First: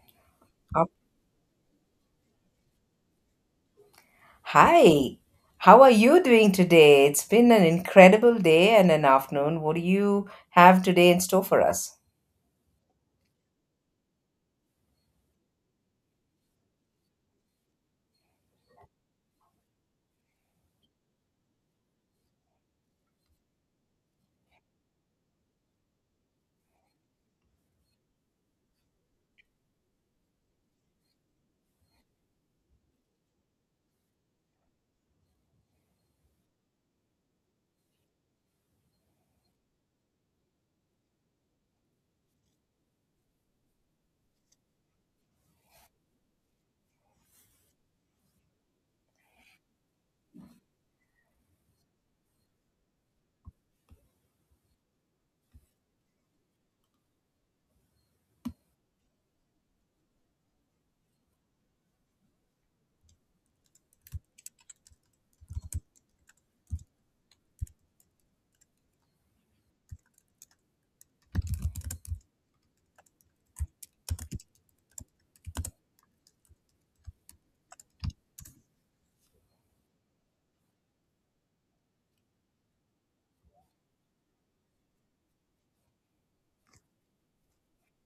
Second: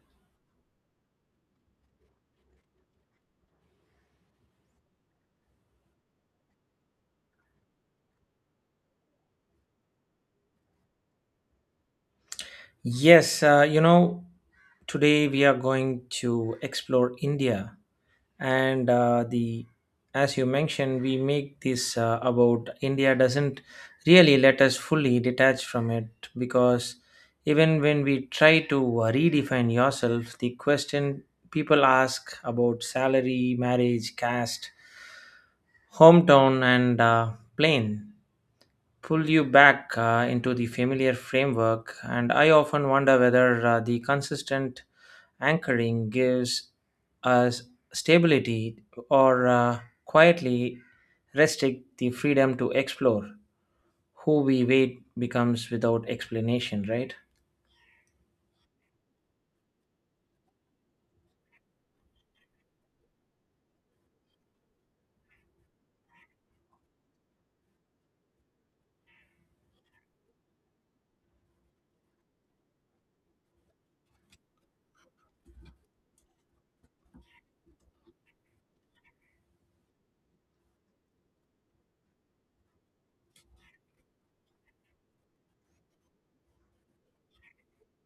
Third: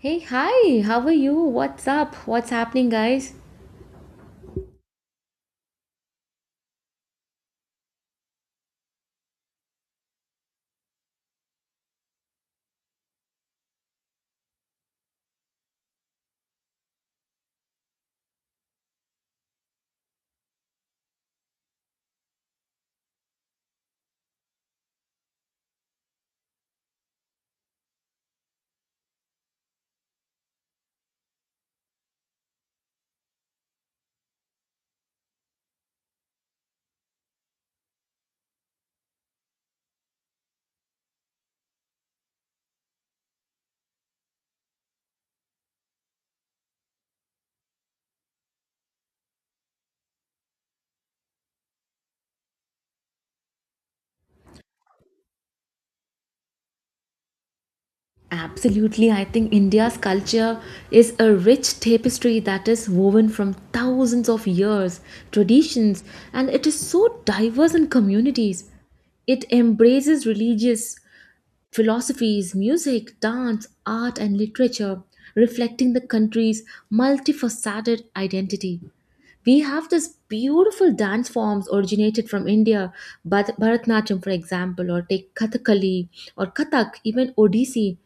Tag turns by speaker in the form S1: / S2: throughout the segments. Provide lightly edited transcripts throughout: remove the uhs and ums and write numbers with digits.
S1: Hey, hi,
S2: Up.
S1: how are you? What's up? What's happening, guys?
S2: Hi, how are you doing today? It's been an incredible day and an afternoon. What do you have today in store for us?
S3: Yes, today we are going to explore India and the as you mentioned, we make this about India doesn't really let us fully detach from it because even when we try to redefine yourself, the question people ask about salary, marriage, caste, hometown, and plane pull you back into the familiar framework. And I often wonder whether the consistent anchoring gives us stability or quietly restrict the freedom to explore. Who we wait becomes without explanation, right?
S1: Absolutely, I think India's culture is a rich tapestry that is woven from thousands of years, traditions, and it is so diverse in communities. It embraces religious, philosophies, music, dance, art, and literature, reflecting the country's multifaceted identity. We have this beautiful dance forms originated from India, Bharatanatyam, for example, or take Kathakali or Kathak, even Odissi.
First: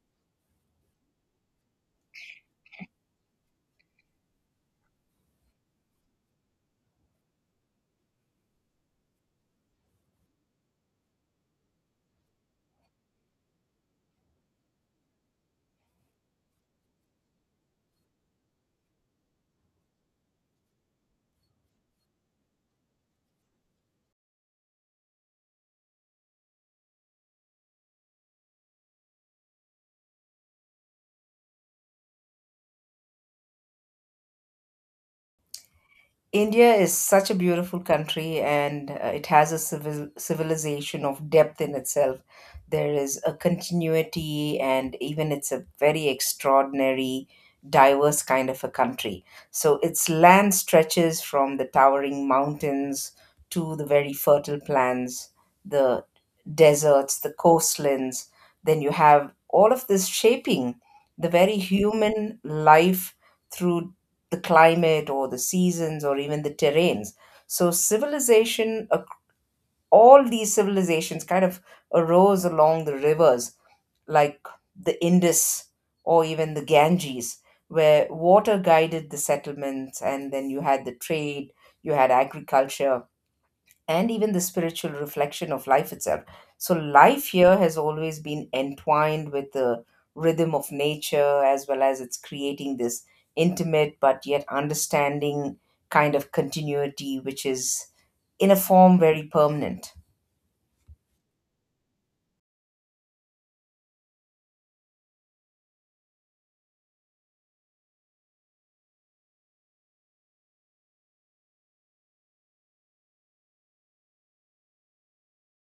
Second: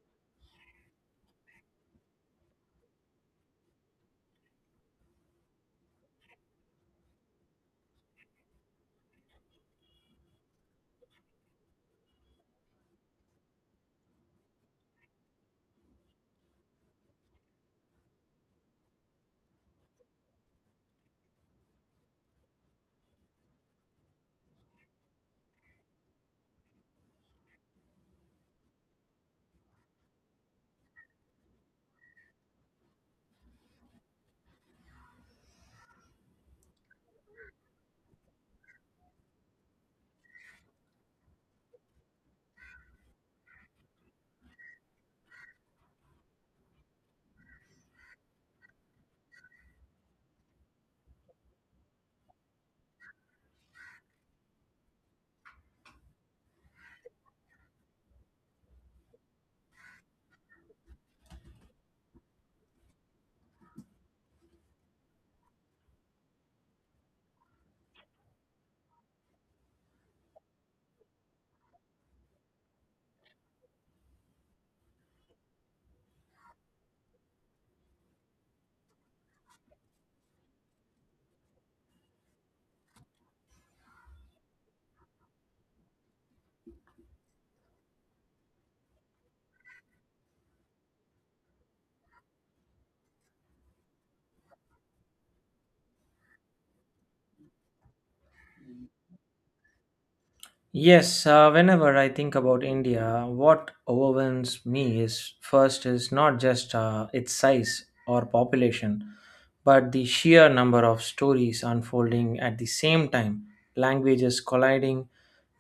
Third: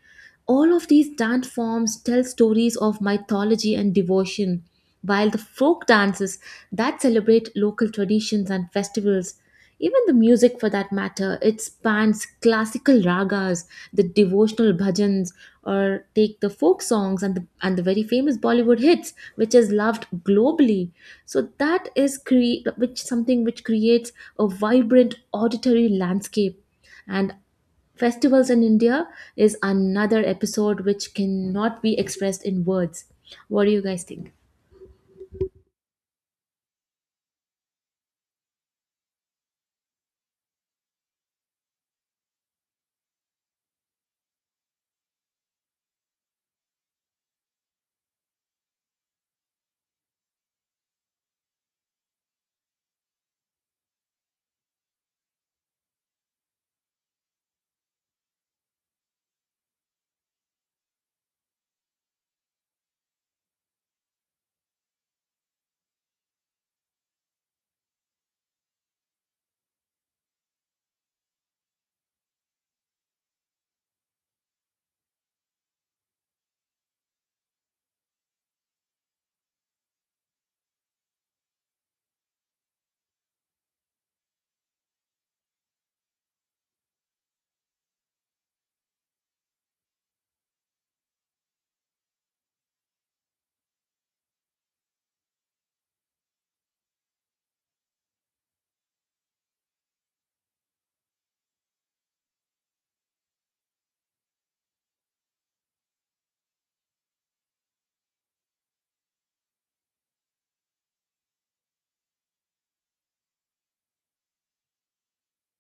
S1: All of these dance forms tell stories of mythology and devotion, while the folk dances that celebrate local traditions and festivals, even the music for that matter, it spans classical ragas, the devotional bhajans, or take the folk songs and the very famous Bollywood hits, which is loved globally. So that is cre- which something which creates a vibrant auditory landscape, and festivals in India is another episode which cannot be expressed in words. What do you guys think?
S2: India is such a beautiful country and it has a civilization of depth in itself. There is a continuity, and even it's a very extraordinary, diverse kind of a country. So, its land stretches from the towering mountains to the very fertile plains, the deserts, the coastlands. Then you have all of this shaping the very human life through the climate or the seasons or even the terrains. So all these civilizations kind of arose along the rivers like the Indus or even the Ganges, where water guided the settlements, and then you had the trade, you had agriculture, and even the spiritual reflection of life itself. So, life here has always been entwined with the rhythm of nature, as well as it's creating this intimate but yet understanding kind of continuity, which is in a form very permanent.
S3: Yes, whenever I think about India, what overwhelms me is first is not just its size or population, but the sheer number of stories unfolding at the same time, languages colliding,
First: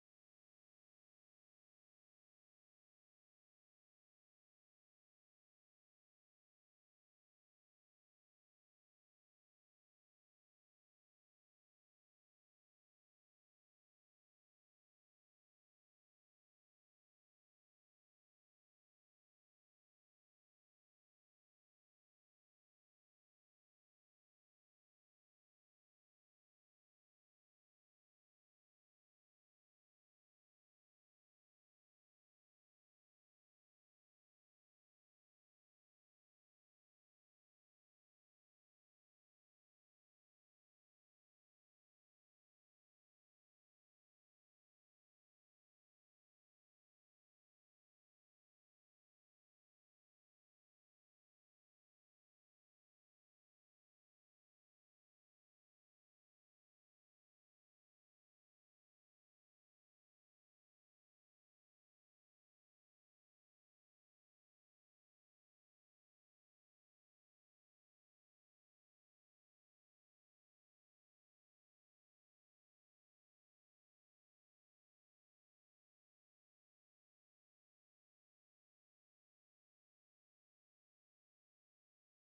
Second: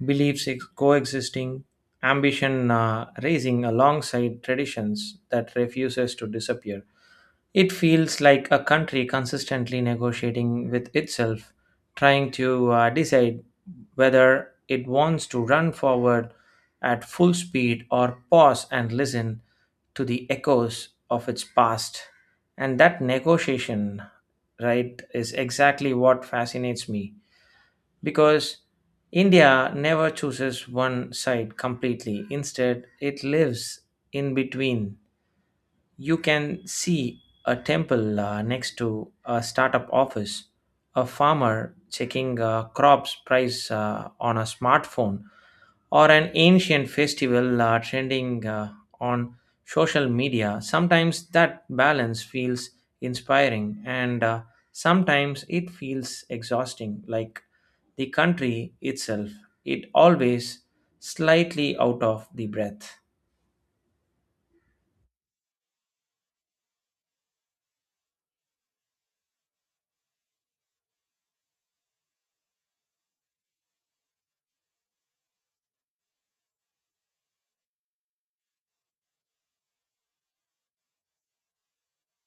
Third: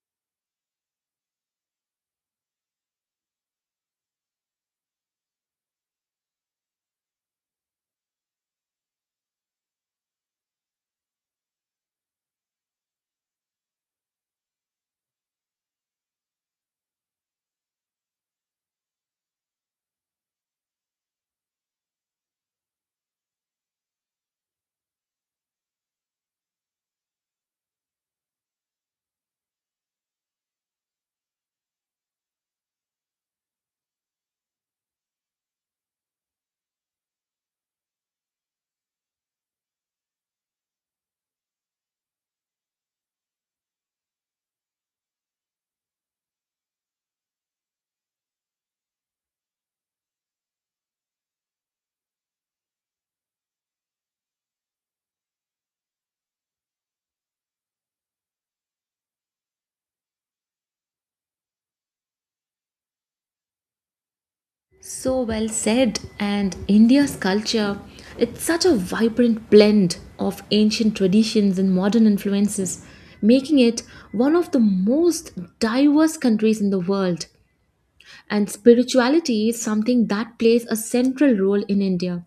S3: beliefs coexisting, ambition raising alongside traditions that refuses to disappear. It feels like a country consistently negotiating with itself, trying to decide whether it wants to run forward at full speed or pause and listen to the echoes of its past. And that negotiation, right, is exactly what fascinates me because India never chooses one side completely. Instead, it lives in between. You can see a temple next to a startup office, a farmer checking crops price on a smartphone, or an ancient festival trending on social media. Sometimes that balance feels inspiring, and sometimes it feels exhausting, like the country itself. It always slightly out of the breath.
S1: So well said. And India's culture, it's such a vibrant blend of ancient traditions and modern influences, making it one of the most diverse countries in the world. And spirituality is something that plays a central role in India.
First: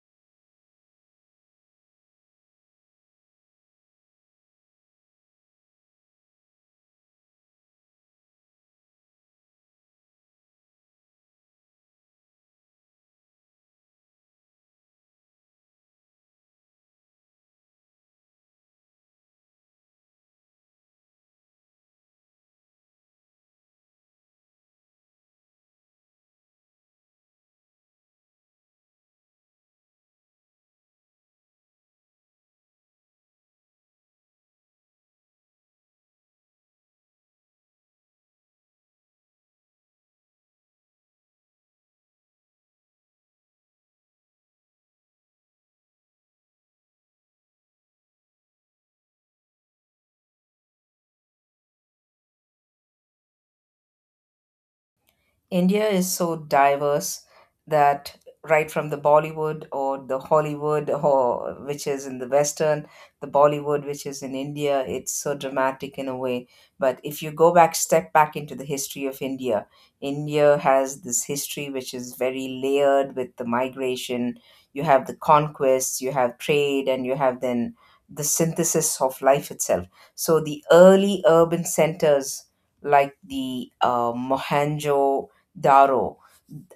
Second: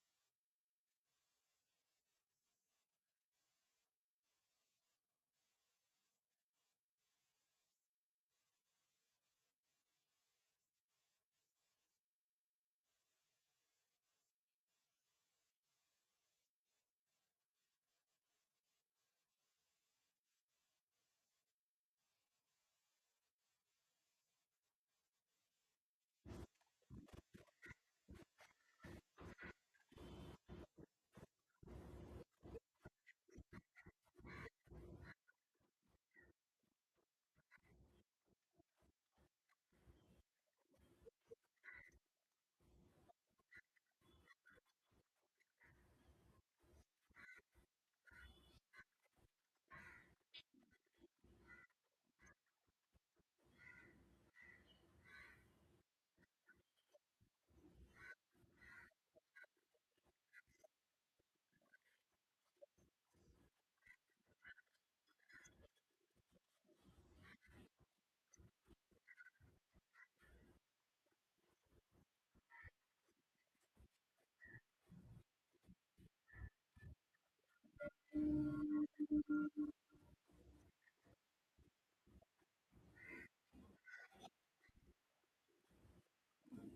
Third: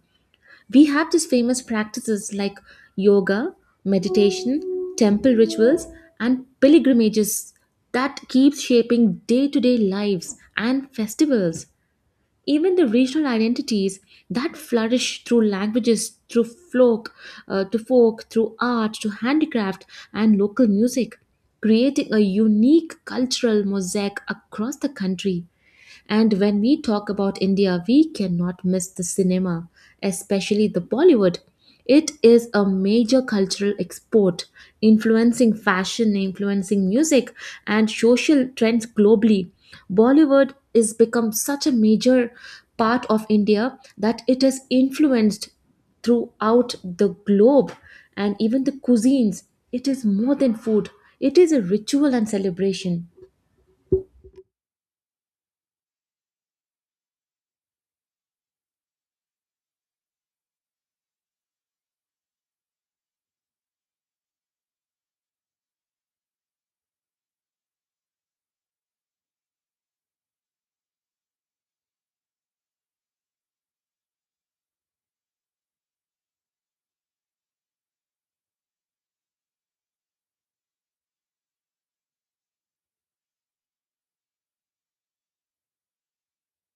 S1: We have these famous practices like yoga, meditation, temple rituals, and pilgrimages that keep shaping day to day lives and festivals, even the regional identities that flourish through languages, through folk to folk through art, to handicraft and local music, creating a unique cultural mosaic across the country. And when we talk about India, we cannot miss the cinema, especially the Bollywood. It is a major cultural export, influencing fashion, influencing music, and social trends globally. Bollywood is become such a major part of India that it has influenced throughout the globe, and even the cuisines. It is more than food, it is a ritual and celebration.
S2: India is so diverse that right from the Bollywood or the Hollywood or which is in the Western, the Bollywood which is in India, it's so dramatic in a way. But if you go back, step back into the history of India, India has this history which is very layered with the migration. You have the conquests, you have trade, and you have then the synthesis of life itself. So the early urban centers like the Mohanjo daro,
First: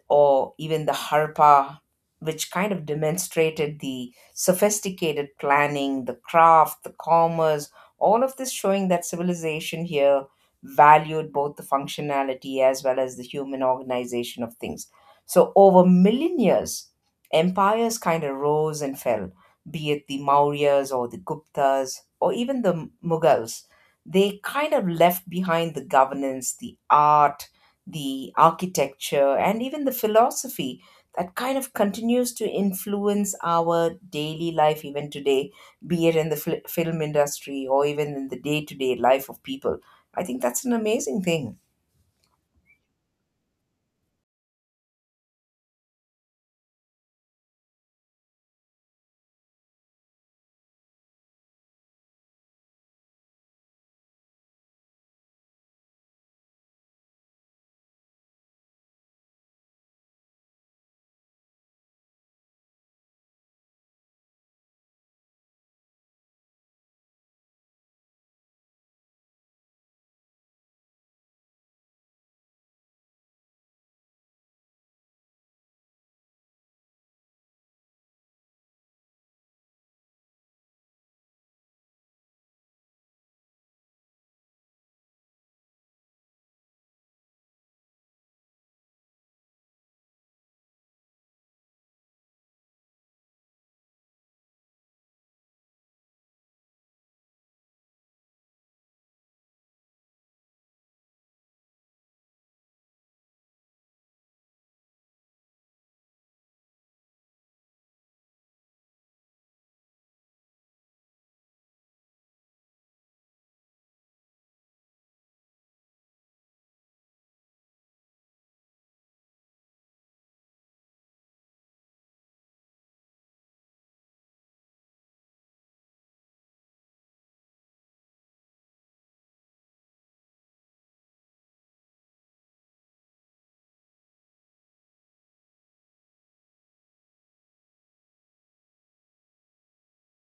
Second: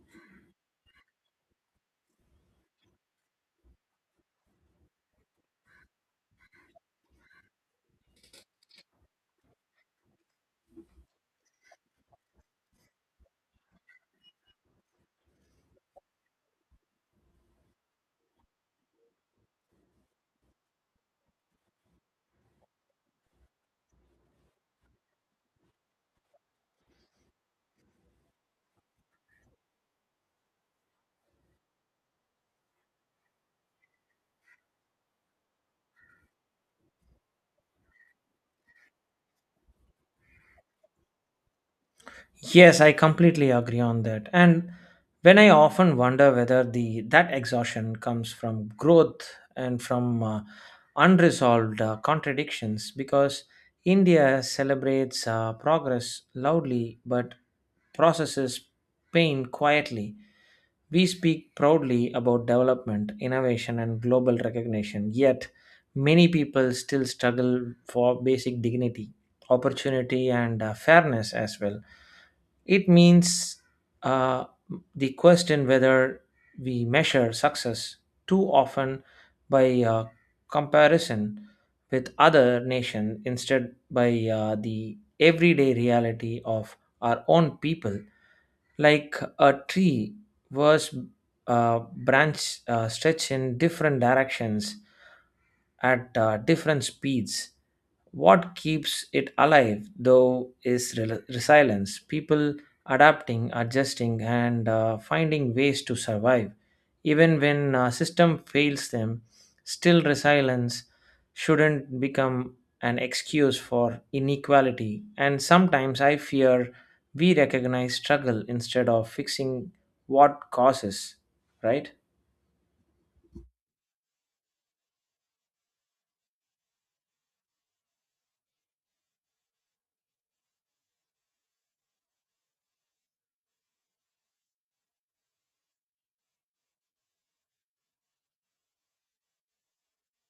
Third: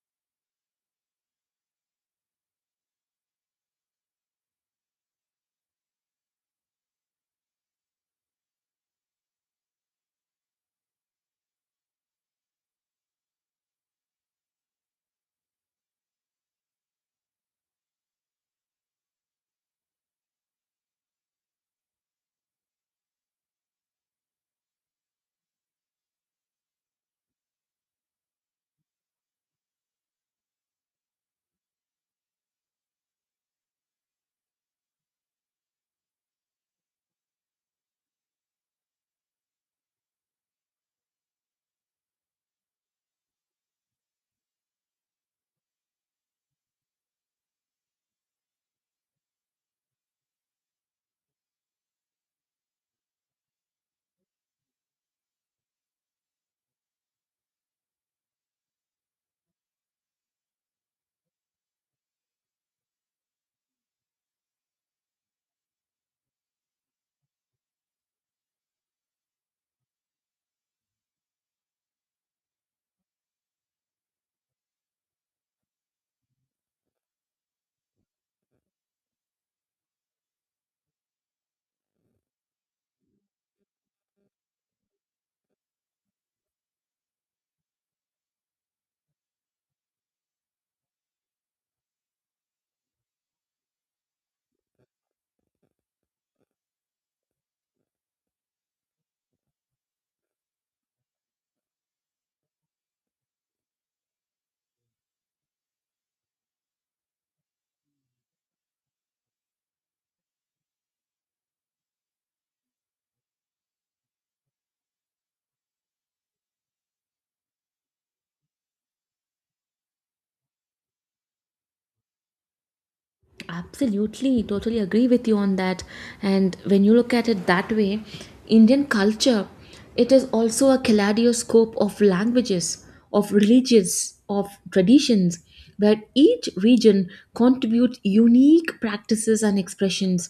S2: or even the harpa, which kind of demonstrated the sophisticated planning, the craft, the commerce, all of this showing that civilization here valued both the functionality as well as the human organization of things. So, over millennials, empires kind of rose and fell, be it the Mauryas or the Guptas or even the Mughals. They kind of left behind the governance, the art, the architecture, and even the philosophy that kind of continues to influence our daily life even today, be it in the film industry or even in the day to day life of people. I think that's an amazing thing.
S3: Yes, I completely agree on that. And when I often wonder whether the that exhaustion comes from growth and from unresolved contradictions, because India celebrates progress loudly but processes pain quietly. We speak proudly about development, innovation, and global recognition, yet many people still struggle for basic dignity, opportunity, and fairness as well. It means uh, the question whether we measure success too often by comparison with other nation instead by the everyday reality of our own people, like a tree was branch stretch in different directions at different speeds. What keeps it alive, though, is resilience, people adapting, adjusting, and finding ways to survive. Even when a system fails them, still resilience shouldn't become an excuse for inequality. And sometimes I fear we recognize struggle instead of fixing what causes, right?
S1: Absolutely, totally agree with you on that. And when you look at it that way, Indian culture, it is also a kaleidoscope of languages, of religions, of traditions, where each region contributes unique practices and expressions.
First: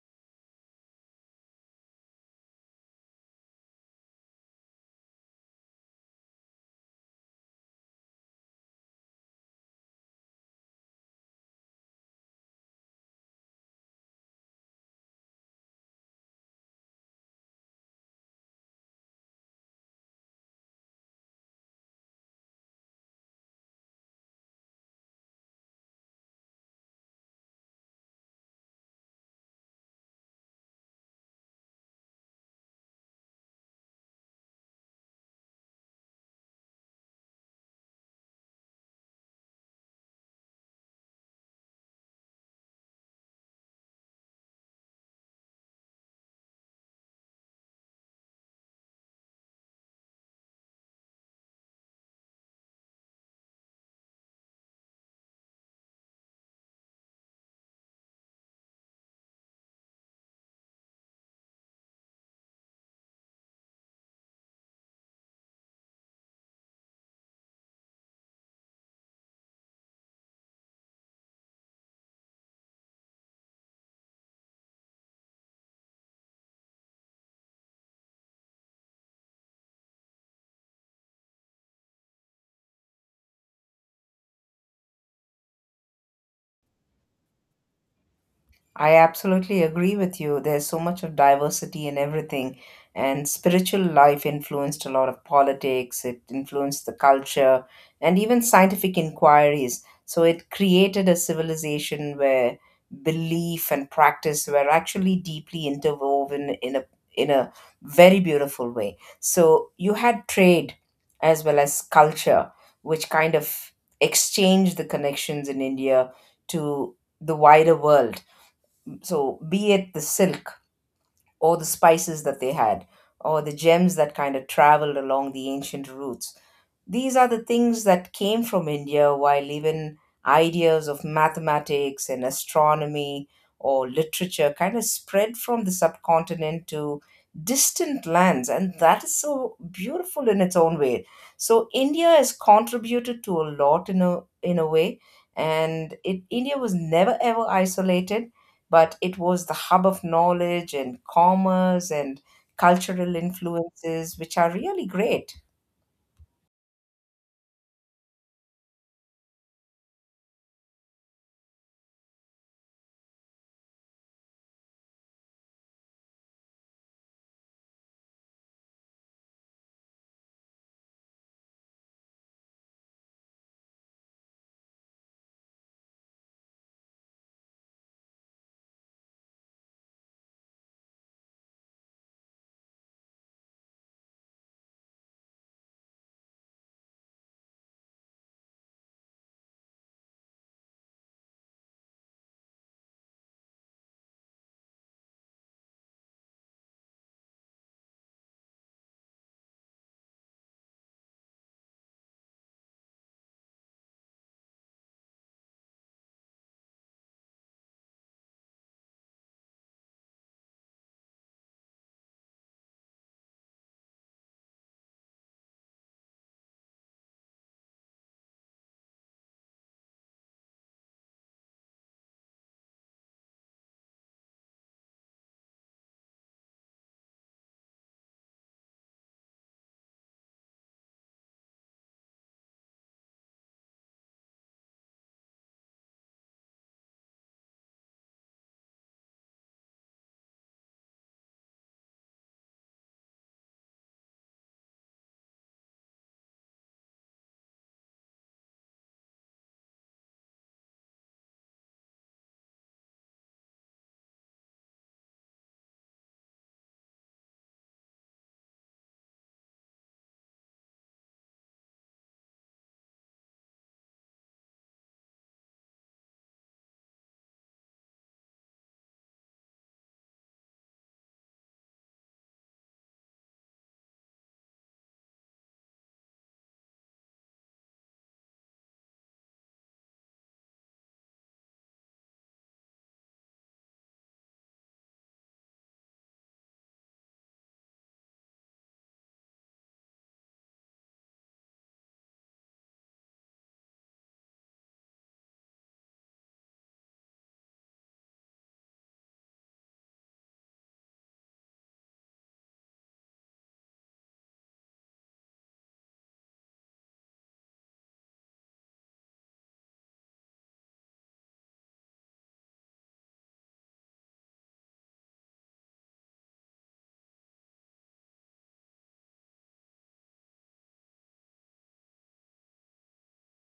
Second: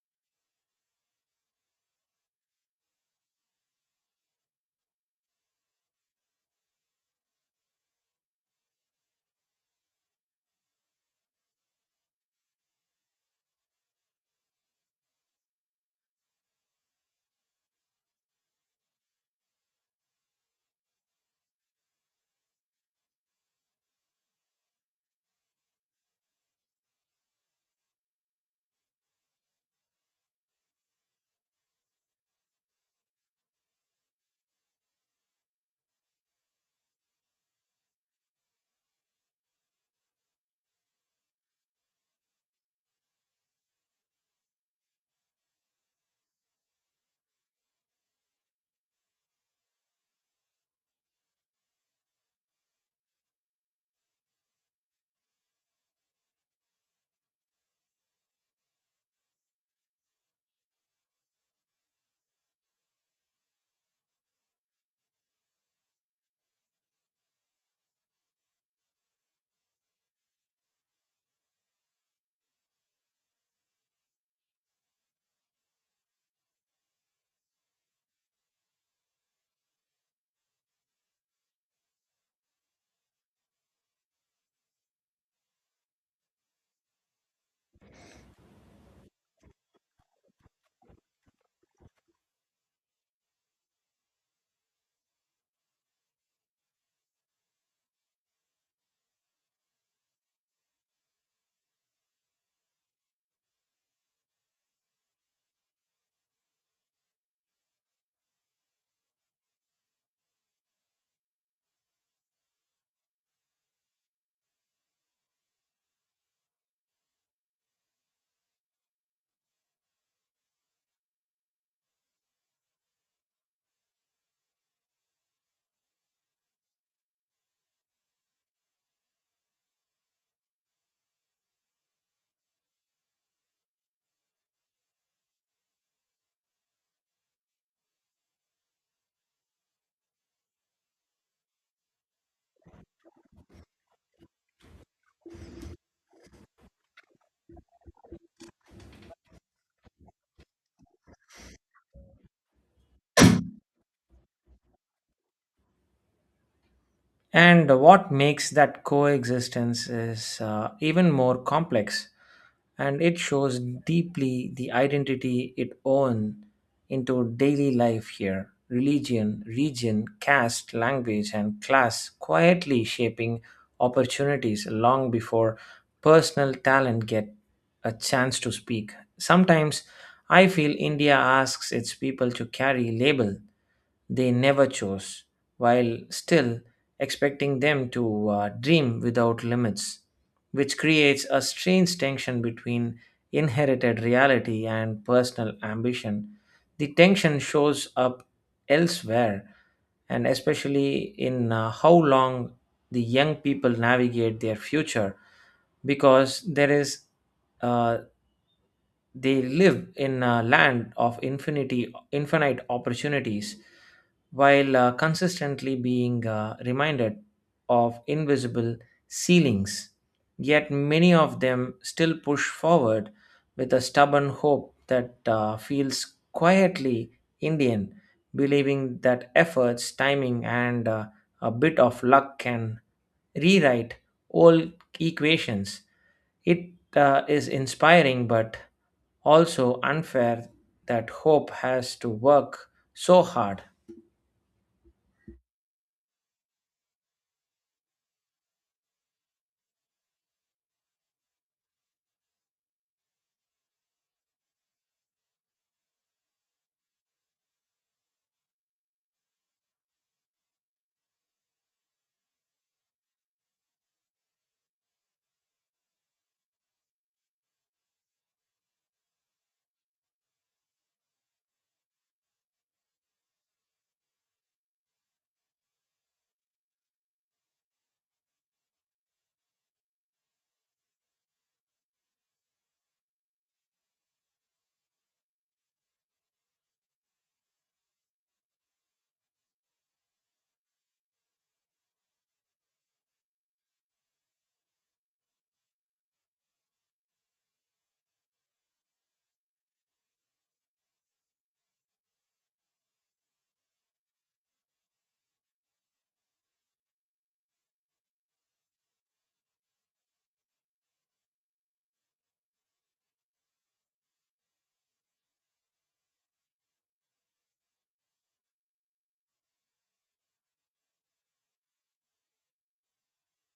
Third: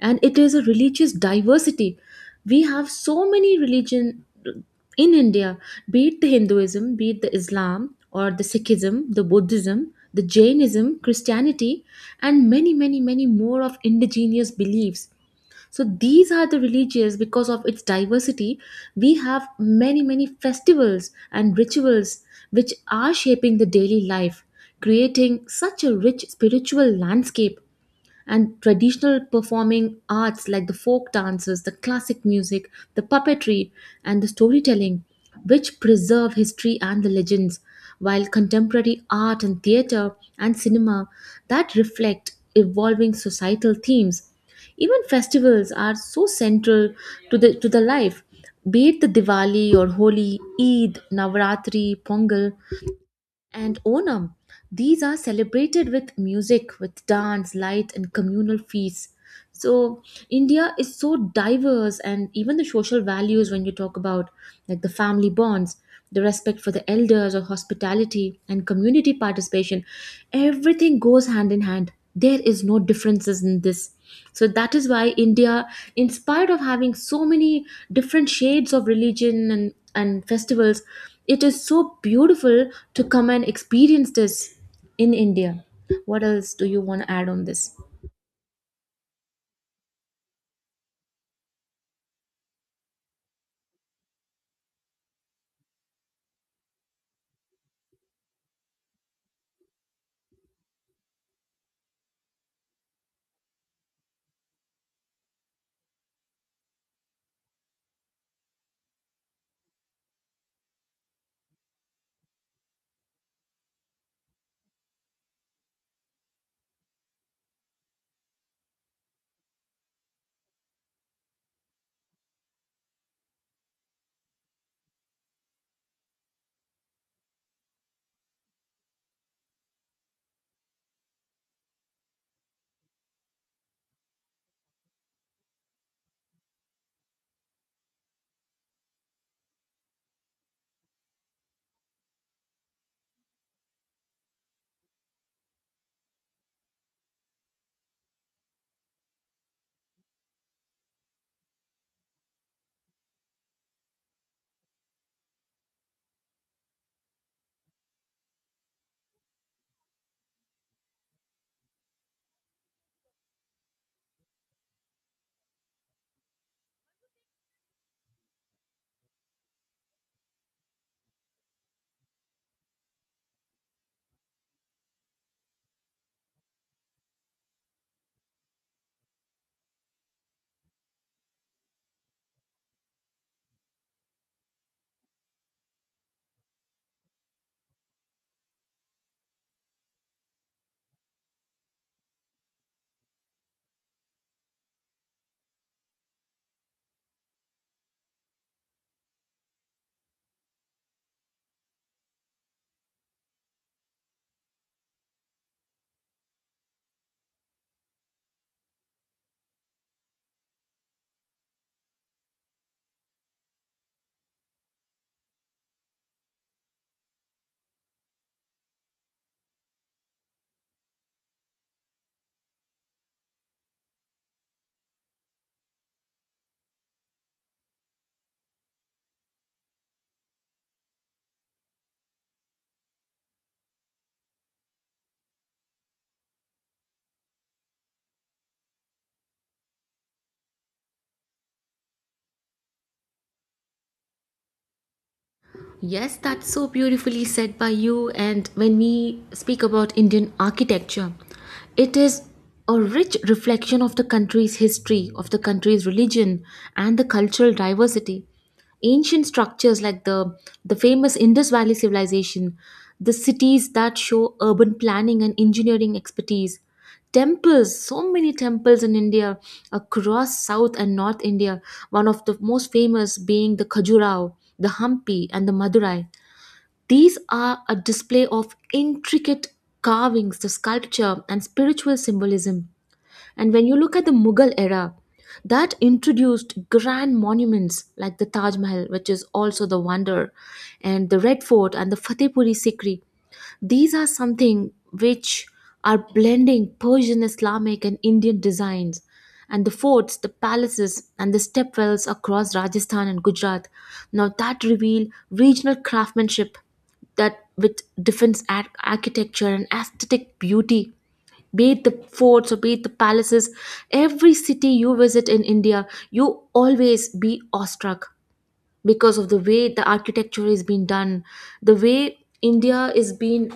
S1: And it is a religious diversity. We have so many religion in India, be it the Hinduism, be it the Islam or the Sikhism, the Buddhism, the Jainism, Christianity, and many, many, many more of indigenous beliefs. So these are the religions because of its diversity. We have many, many festivals and rituals which are shaping the daily life, creating such a rich spiritual landscape, and traditional performing arts like the folk dances, the classic music, the puppetry, and the storytelling, which preserve history and the legends, while contemporary art and theater and cinema that reflect evolving societal themes. Even festivals are so central to the life, be it the Diwali or Holi, Eid, Navaratri, Pongal, and Onam. These are celebrated with music, with dance, light, and communal feasts. So, India is so diverse, and even the social values, when you talk about like the family bonds, the respect for the elders, or hospitality and community participation, everything goes hand in hand. There is no differences in this. So that is why India, in spite of having so many different shades of religion and festivals, it is so beautiful to come and experience this in India. What else do you want to add on this?
S2: I absolutely agree with you. There's so much of diversity in everything, and spiritual life influenced a lot of politics, it influenced the culture, and even scientific inquiries. So it created a civilization where belief and practice were actually deeply interwoven in a very beautiful way. So you had trade as well as culture, which kind of exchanged the connections in India to the wider world so, be it the silk or the spices that they had, or the gems that kind of traveled along the ancient routes, these are the things that came from India, while even ideas of mathematics and astronomy or literature kind of spread from the subcontinent to distant lands, and that is so beautiful in its own way. So India has contributed to a lot in a way, and it India was never ever isolated, but it was the hub of knowledge and commerce and cultural influences, which are really great.
S3: And what makes that coexistence is even more complex and it shows deeply the identity it own into daily life here, religion, region, caste, language, and class quietly shaping opportunities long before personal talent get a chance to speak. Sometimes I feel India asks its people to carry label they never chose, while still expecting them to dream without limits, which creates a strange tension between inherited reality and personal ambition. The tension shows up elsewhere, and especially in how long the young people navigate their future because there is uh, they live in a land of infinity, infinite opportunities, while consistently being reminded of invisible ceilings. Yet many of them still push forward with a stubborn hope that feels quietly Indian, believing that efforts, timing, and a bit of luck can rewrite old equations. It is inspiring but also unfair that hope has to work so hard.
S1: Yes, that's so beautifully said by you. And when we speak about Indian architecture, it is a rich reflection of the country's history, of the country's religion, and the cultural diversity. Ancient structures like the famous Indus Valley civilization, the cities that show urban planning and engineering expertise, temples, so many temples in India across south and north India, one of the most famous being the Khajuraho, the Hampi, and the Madurai, these are a display of intricate carvings, the sculpture and spiritual symbolism. And when you look at the Mughal era, that introduced grand monuments like the Taj Mahal, which is also the wonder, and the Red Fort and the Fatehpuri Sikri. These are something which are blending Persian, Islamic, and Indian designs. And the forts, the palaces, and the stepwells across Rajasthan and Gujarat, now that reveal regional craftsmanship that with defense architecture and aesthetic beauty, be it the forts or be it the palaces, every city you visit in India, you always be awestruck because of the way the architecture is being done, the way India is being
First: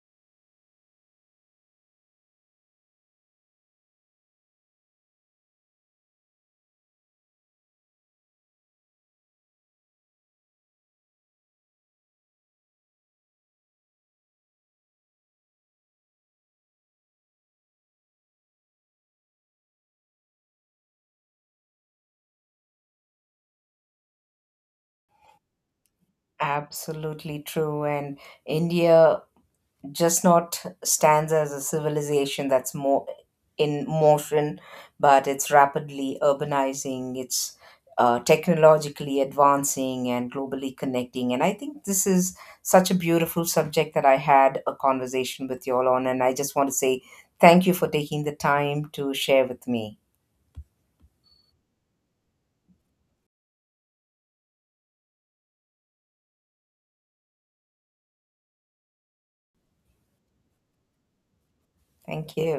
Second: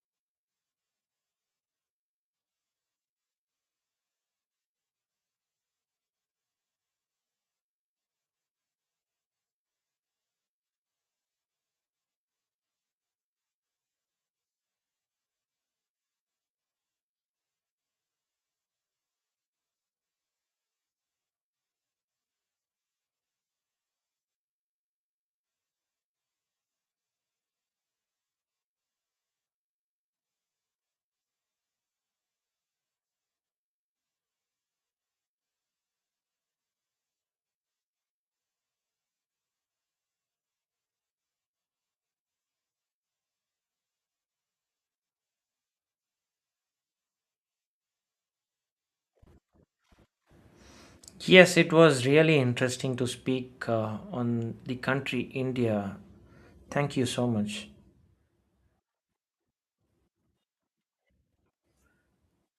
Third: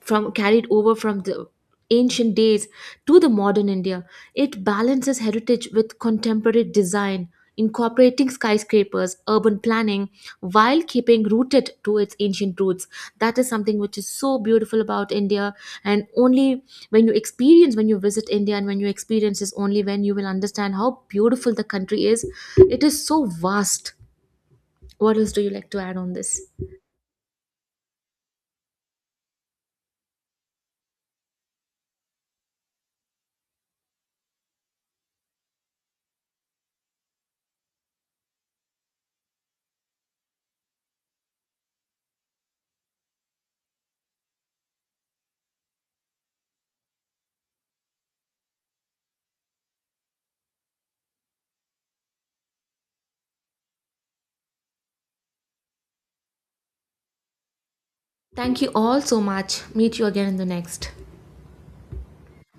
S1: from carried over from the ancient days to the modern India. It balances heritage with contemporary design, incorporating skyscrapers, urban planning, while keeping rooted to its ancient roots. That is something which is so beautiful about India, and only when you experience, when you visit India, and when you experience is only when you will understand how beautiful the country is. It is so vast. What else do you like to add on this?
S2: Absolutely true. And India just not stands as a civilization that's more in motion, but it's rapidly urbanizing, it's technologically advancing and globally connecting. And I think this is such a beautiful subject that I had a conversation with you all on. And I just want to say thank you for taking the time to share with me.
S3: Yes, it was really interesting to speak on the country India. Thank you so much.
S1: Thank you all so much. Meet you again in the next.
S2: Thank you.